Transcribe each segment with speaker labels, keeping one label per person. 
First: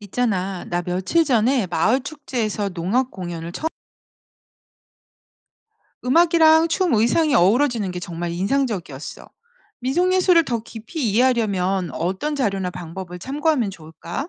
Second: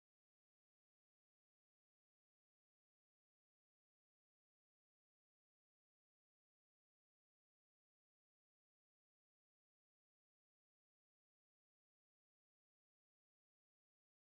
Speaker 1: 있잖아, 나 며칠 전에 마을 축제에서 농악 공연을 처음, 음악이랑 춤, 의상이 어우러지는 게 정말 인상적이었어. 민속예술을 더 깊이 이해하려면 어떤 자료나 방법을 참고하면 좋을까?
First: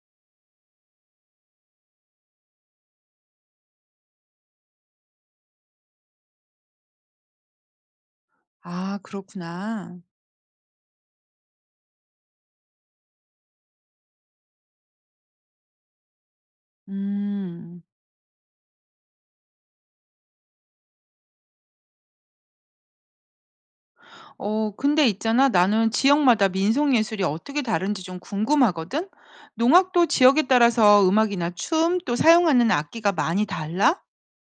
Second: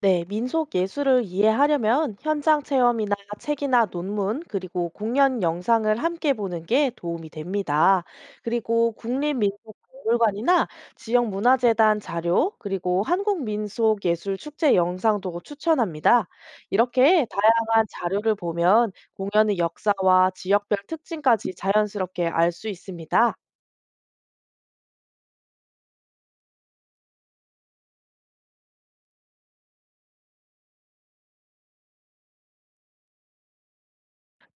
Speaker 2: 네, 민속 예술을 이해하려면 현장 체험이나 책이나 논문, 그리고 공연 영상을 함께 보는 게 도움이 됩니다. 그리고
Speaker 1: 아, 그렇구나.
Speaker 2: 국립민속박물관이나 지역문화재단 자료, 그리고 한국민속예술축제 영상도 추천합니다. 이렇게
Speaker 1: 음,
Speaker 2: 다양한 자료를 보면 공연의 역사와 지역별 특징까지 자연스럽게 알 수 있습니다.
Speaker 1: 근데 있잖아, 나는 지역마다 민속예술이 어떻게 다른지 좀 궁금하거든? 농악도 지역에 따라서 음악이나 춤, 또 사용하는 악기가 많이 달라?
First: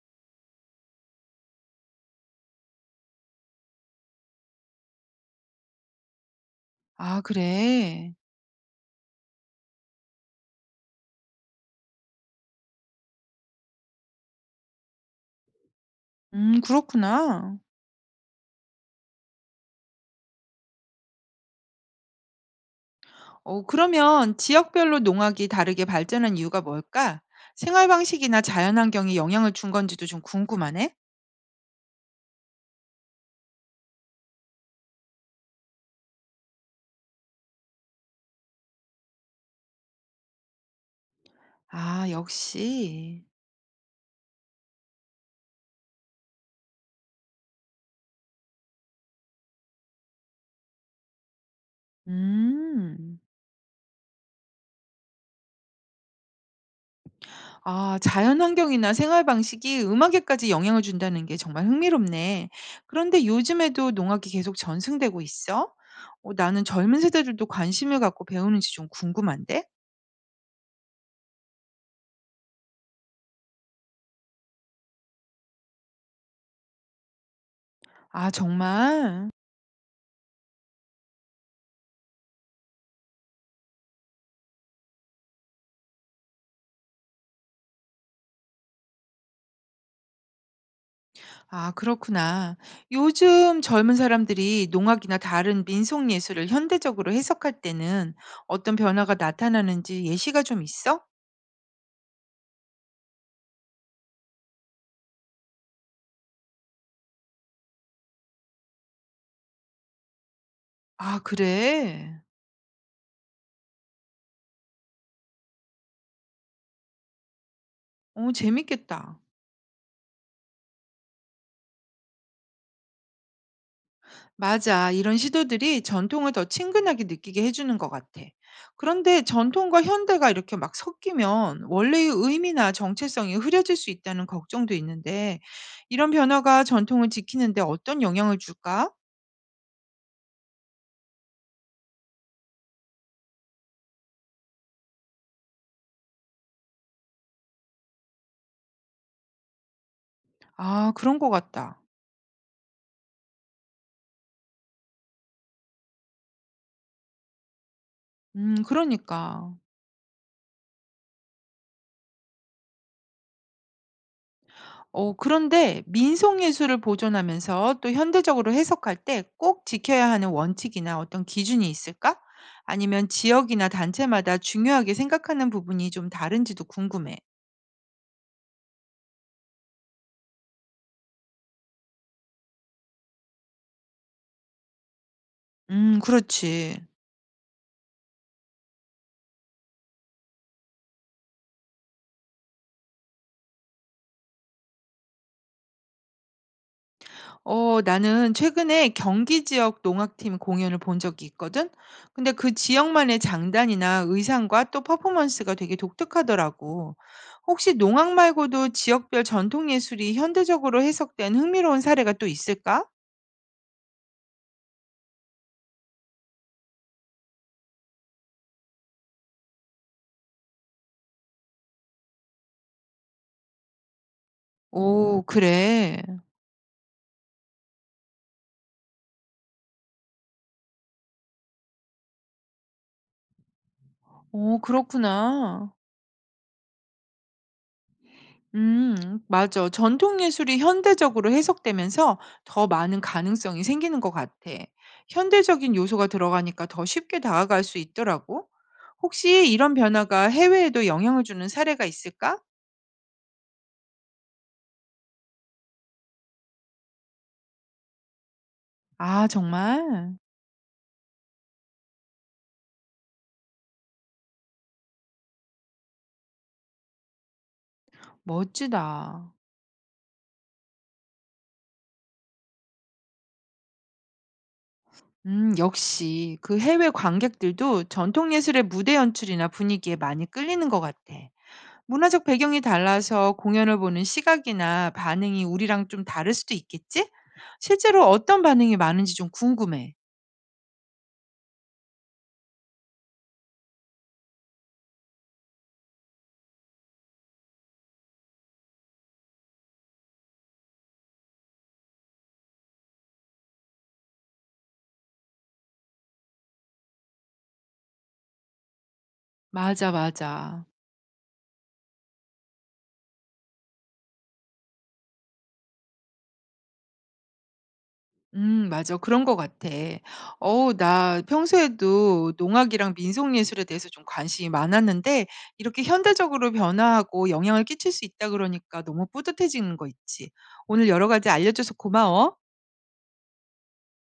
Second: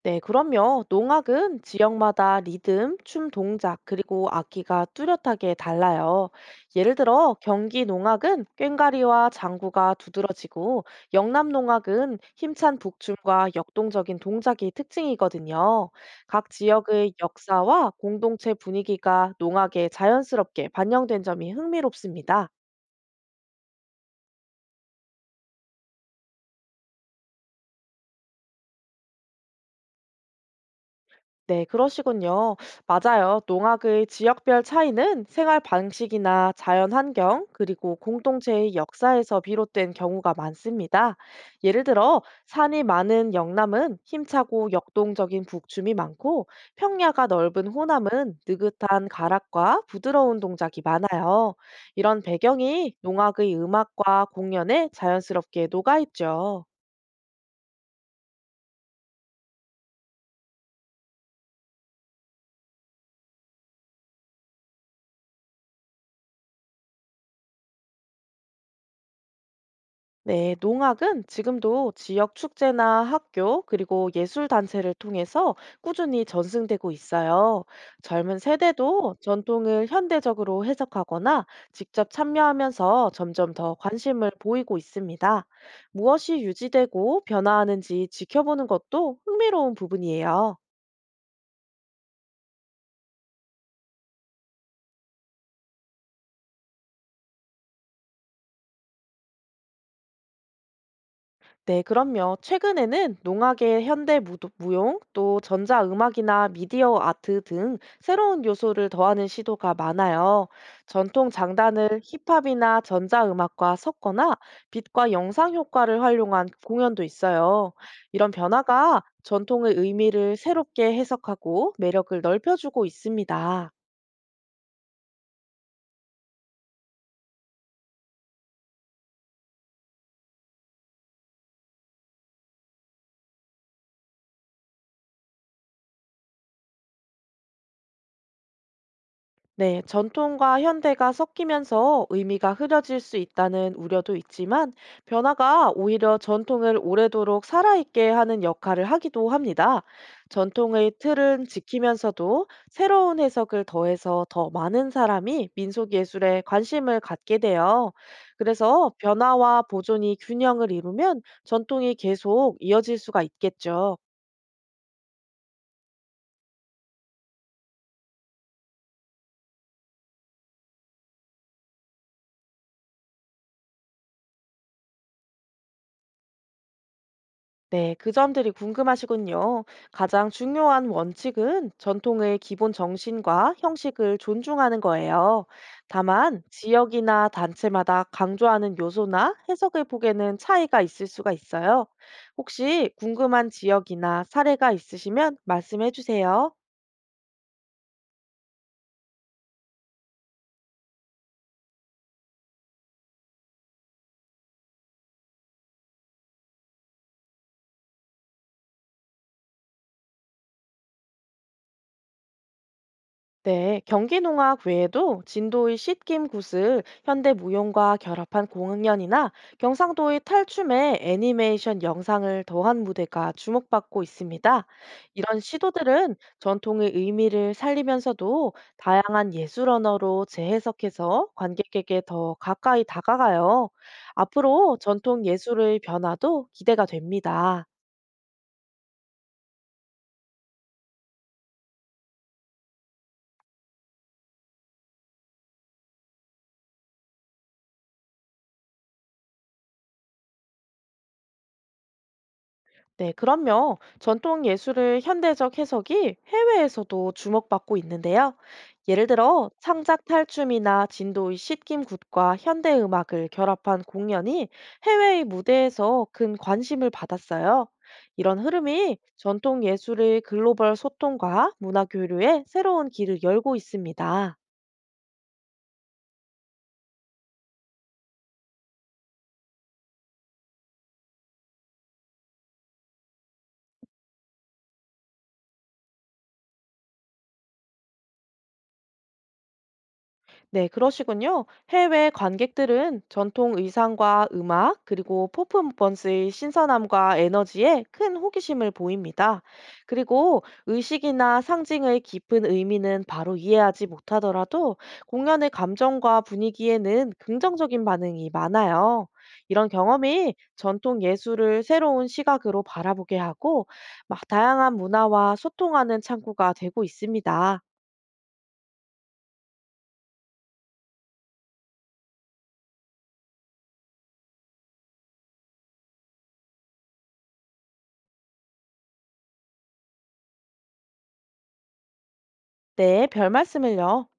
Speaker 2: 네, 그럼요. 농악은 지역마다 리듬, 춤 동작, 그리고 악기가 뚜렷하게 달라요. 예를
Speaker 1: 아,
Speaker 2: 들어, 경기
Speaker 1: 그래.
Speaker 2: 농악은 꽹과리와 장구가 두드러지고, 영남 농악은 힘찬 북춤과 역동적인 동작이 특징이거든요. 각 지역의
Speaker 1: 그렇구나.
Speaker 2: 역사와 공동체 분위기가 농악에 자연스럽게 반영된 점이 흥미롭습니다.
Speaker 1: 그러면 지역별로 농악이 다르게 발전한 이유가 뭘까? 생활 방식이나 자연 환경이 영향을 준 건지도 좀 궁금하네.
Speaker 2: 네, 그러시군요. 맞아요. 농악의 지역별 차이는 생활 방식이나 자연 환경, 그리고 공동체의 역사에서 비롯된 경우가 많습니다. 예를
Speaker 1: 아,
Speaker 2: 들어, 산이
Speaker 1: 역시.
Speaker 2: 많은 영남은 힘차고 역동적인 북춤이 많고, 평야가 넓은 호남은 느긋한 가락과 부드러운 동작이 많아요. 이런 배경이
Speaker 1: 음.
Speaker 2: 농악의 음악과 공연에 자연스럽게 녹아있죠.
Speaker 1: 아, 자연 환경이나 생활 방식이 음악에까지 영향을 준다는 게 정말 흥미롭네. 그런데 요즘에도 농악이 계속 전승되고 있어? 나는 젊은 세대들도 관심을 갖고 배우는지 좀 궁금한데?
Speaker 2: 네, 농악은 지금도 지역 축제나 학교, 그리고 예술단체를 통해서 꾸준히 전승되고 있어요.
Speaker 1: 아,
Speaker 2: 젊은 세대도
Speaker 1: 정말?
Speaker 2: 전통을 현대적으로 해석하거나 직접 참여하면서 점점 더 관심을 보이고 있습니다. 무엇이 유지되고 변화하는지 지켜보는 것도 흥미로운 부분이에요.
Speaker 1: 아, 그렇구나. 요즘 젊은 사람들이 농악이나 다른 민속 예술을 현대적으로 해석할 때는 어떤 변화가 나타나는지 예시가 좀 있어?
Speaker 2: 네, 그럼요. 최근에는 농악의 무용, 또 전자음악이나 미디어 아트 등 새로운 요소를 더하는 시도가 많아요.
Speaker 1: 아,
Speaker 2: 전통 장단을
Speaker 1: 그래.
Speaker 2: 힙합이나 전자음악과 섞거나 빛과 영상 효과를 활용한 공연도 있어요. 이런
Speaker 1: 어,
Speaker 2: 변화가
Speaker 1: 재밌겠다.
Speaker 2: 전통의 의미를 새롭게 해석하고 매력을 넓혀주고 있습니다.
Speaker 1: 맞아. 이런 시도들이 전통을 더 친근하게 느끼게 해주는 것 같아. 그런데 전통과 현대가 이렇게 막 섞이면 원래의 의미나 정체성이 흐려질 수 있다는 걱정도 있는데, 이런 변화가 전통을 지키는데 어떤 영향을 줄까?
Speaker 2: 네, 전통과 현대가 섞이면서 의미가 흐려질 수 있다는 우려도 있지만 변화가 오히려 전통을 오래도록 살아있게 하는 역할을 하기도 합니다. 전통의
Speaker 1: 아, 그런 것
Speaker 2: 틀은
Speaker 1: 같다.
Speaker 2: 지키면서도 새로운 해석을 더해서 더 많은 사람이 민속 예술에 관심을 갖게 돼요. 그래서
Speaker 1: 그러니까.
Speaker 2: 변화와 보존이 균형을 이루면 전통이 계속 이어질 수가 있겠죠.
Speaker 1: 어 그런데 민속 예술을 보존하면서 또 현대적으로 해석할 때 꼭 지켜야 하는 원칙이나 어떤 기준이 있을까? 아니면 지역이나 단체마다 중요하게 생각하는 부분이 좀 다른지도 궁금해.
Speaker 2: 네, 그 점들이 궁금하시군요. 가장 중요한 원칙은 전통의 기본 정신과 형식을 존중하는 거예요. 다만,
Speaker 1: 그렇지.
Speaker 2: 지역이나 단체마다 강조하는 요소나 해석의 폭에는 차이가 있을 수가 있어요. 혹시 궁금한 지역이나 사례가 있으시면 말씀해 주세요.
Speaker 1: 어 나는 최근에 경기 지역 농악팀 공연을 본 적이 있거든. 근데 그 지역만의 장단이나 의상과 또 퍼포먼스가 되게 독특하더라고. 혹시 농악 말고도 지역별 전통 예술이 현대적으로 해석된 흥미로운 사례가 또 있을까?
Speaker 2: 네, 경기농학외에도 진도의 씻김 구슬, 현대무용과 결합한 공연이나 경상도의 탈춤에 애니메이션 영상을 더한 무대가 주목받고 있습니다.
Speaker 1: 오,
Speaker 2: 이런
Speaker 1: 그래.
Speaker 2: 시도들은 전통의 의미를 살리면서도 다양한 예술 언어로 재해석해서 관객에게 더 가까이 다가가요.
Speaker 1: 오,
Speaker 2: 앞으로 전통
Speaker 1: 그렇구나.
Speaker 2: 예술의 변화도 기대가 됩니다.
Speaker 1: 맞아. 전통 예술이 현대적으로 해석되면서 더 많은 가능성이 생기는 것 같아. 현대적인 요소가 들어가니까 더 쉽게 다가갈 수 있더라고. 혹시 이런 변화가 해외에도 영향을 주는 사례가 있을까?
Speaker 2: 네, 그럼요. 전통 예술의 현대적 해석이 해외에서도 주목받고 있는데요. 예를
Speaker 1: 아,
Speaker 2: 들어, 창작
Speaker 1: 정말
Speaker 2: 탈춤이나 진도의 씻김 굿과 현대 음악을 결합한 공연이 해외의 무대에서 큰 관심을 받았어요. 이런
Speaker 1: 멋지다.
Speaker 2: 흐름이 전통 예술의 글로벌 소통과 문화 교류에 새로운 길을 열고 있습니다.
Speaker 1: 역시 그 해외 관객들도 전통 예술의 무대 연출이나 분위기에 많이 끌리는 것 같아. 문화적 배경이 달라서 공연을 보는 시각이나 반응이 우리랑 좀 다를 수도 있겠지? 실제로 어떤 반응이 많은지 좀 궁금해.
Speaker 2: 네, 그러시군요. 해외 관객들은 전통 의상과 음악, 그리고 퍼포먼스의 신선함과 에너지에 큰 호기심을 보입니다. 그리고 의식이나 상징의 깊은 의미는 바로 이해하지 못하더라도 공연의 감정과 분위기에는 긍정적인 반응이 많아요. 이런
Speaker 1: 맞아,
Speaker 2: 경험이
Speaker 1: 맞아.
Speaker 2: 전통 예술을 새로운 시각으로 바라보게 하고 막 다양한 문화와 소통하는 창구가 되고 있습니다.
Speaker 1: 맞아. 그런 것 같아. 어, 나 평소에도 농악이랑 민속예술에 대해서 좀 관심이 많았는데, 이렇게 현대적으로 변화하고 영향을 끼칠 수 있다 그러니까 너무 뿌듯해지는 거 있지. 오늘 여러 가지 알려줘서 고마워.
Speaker 2: 네, 별 말씀을요.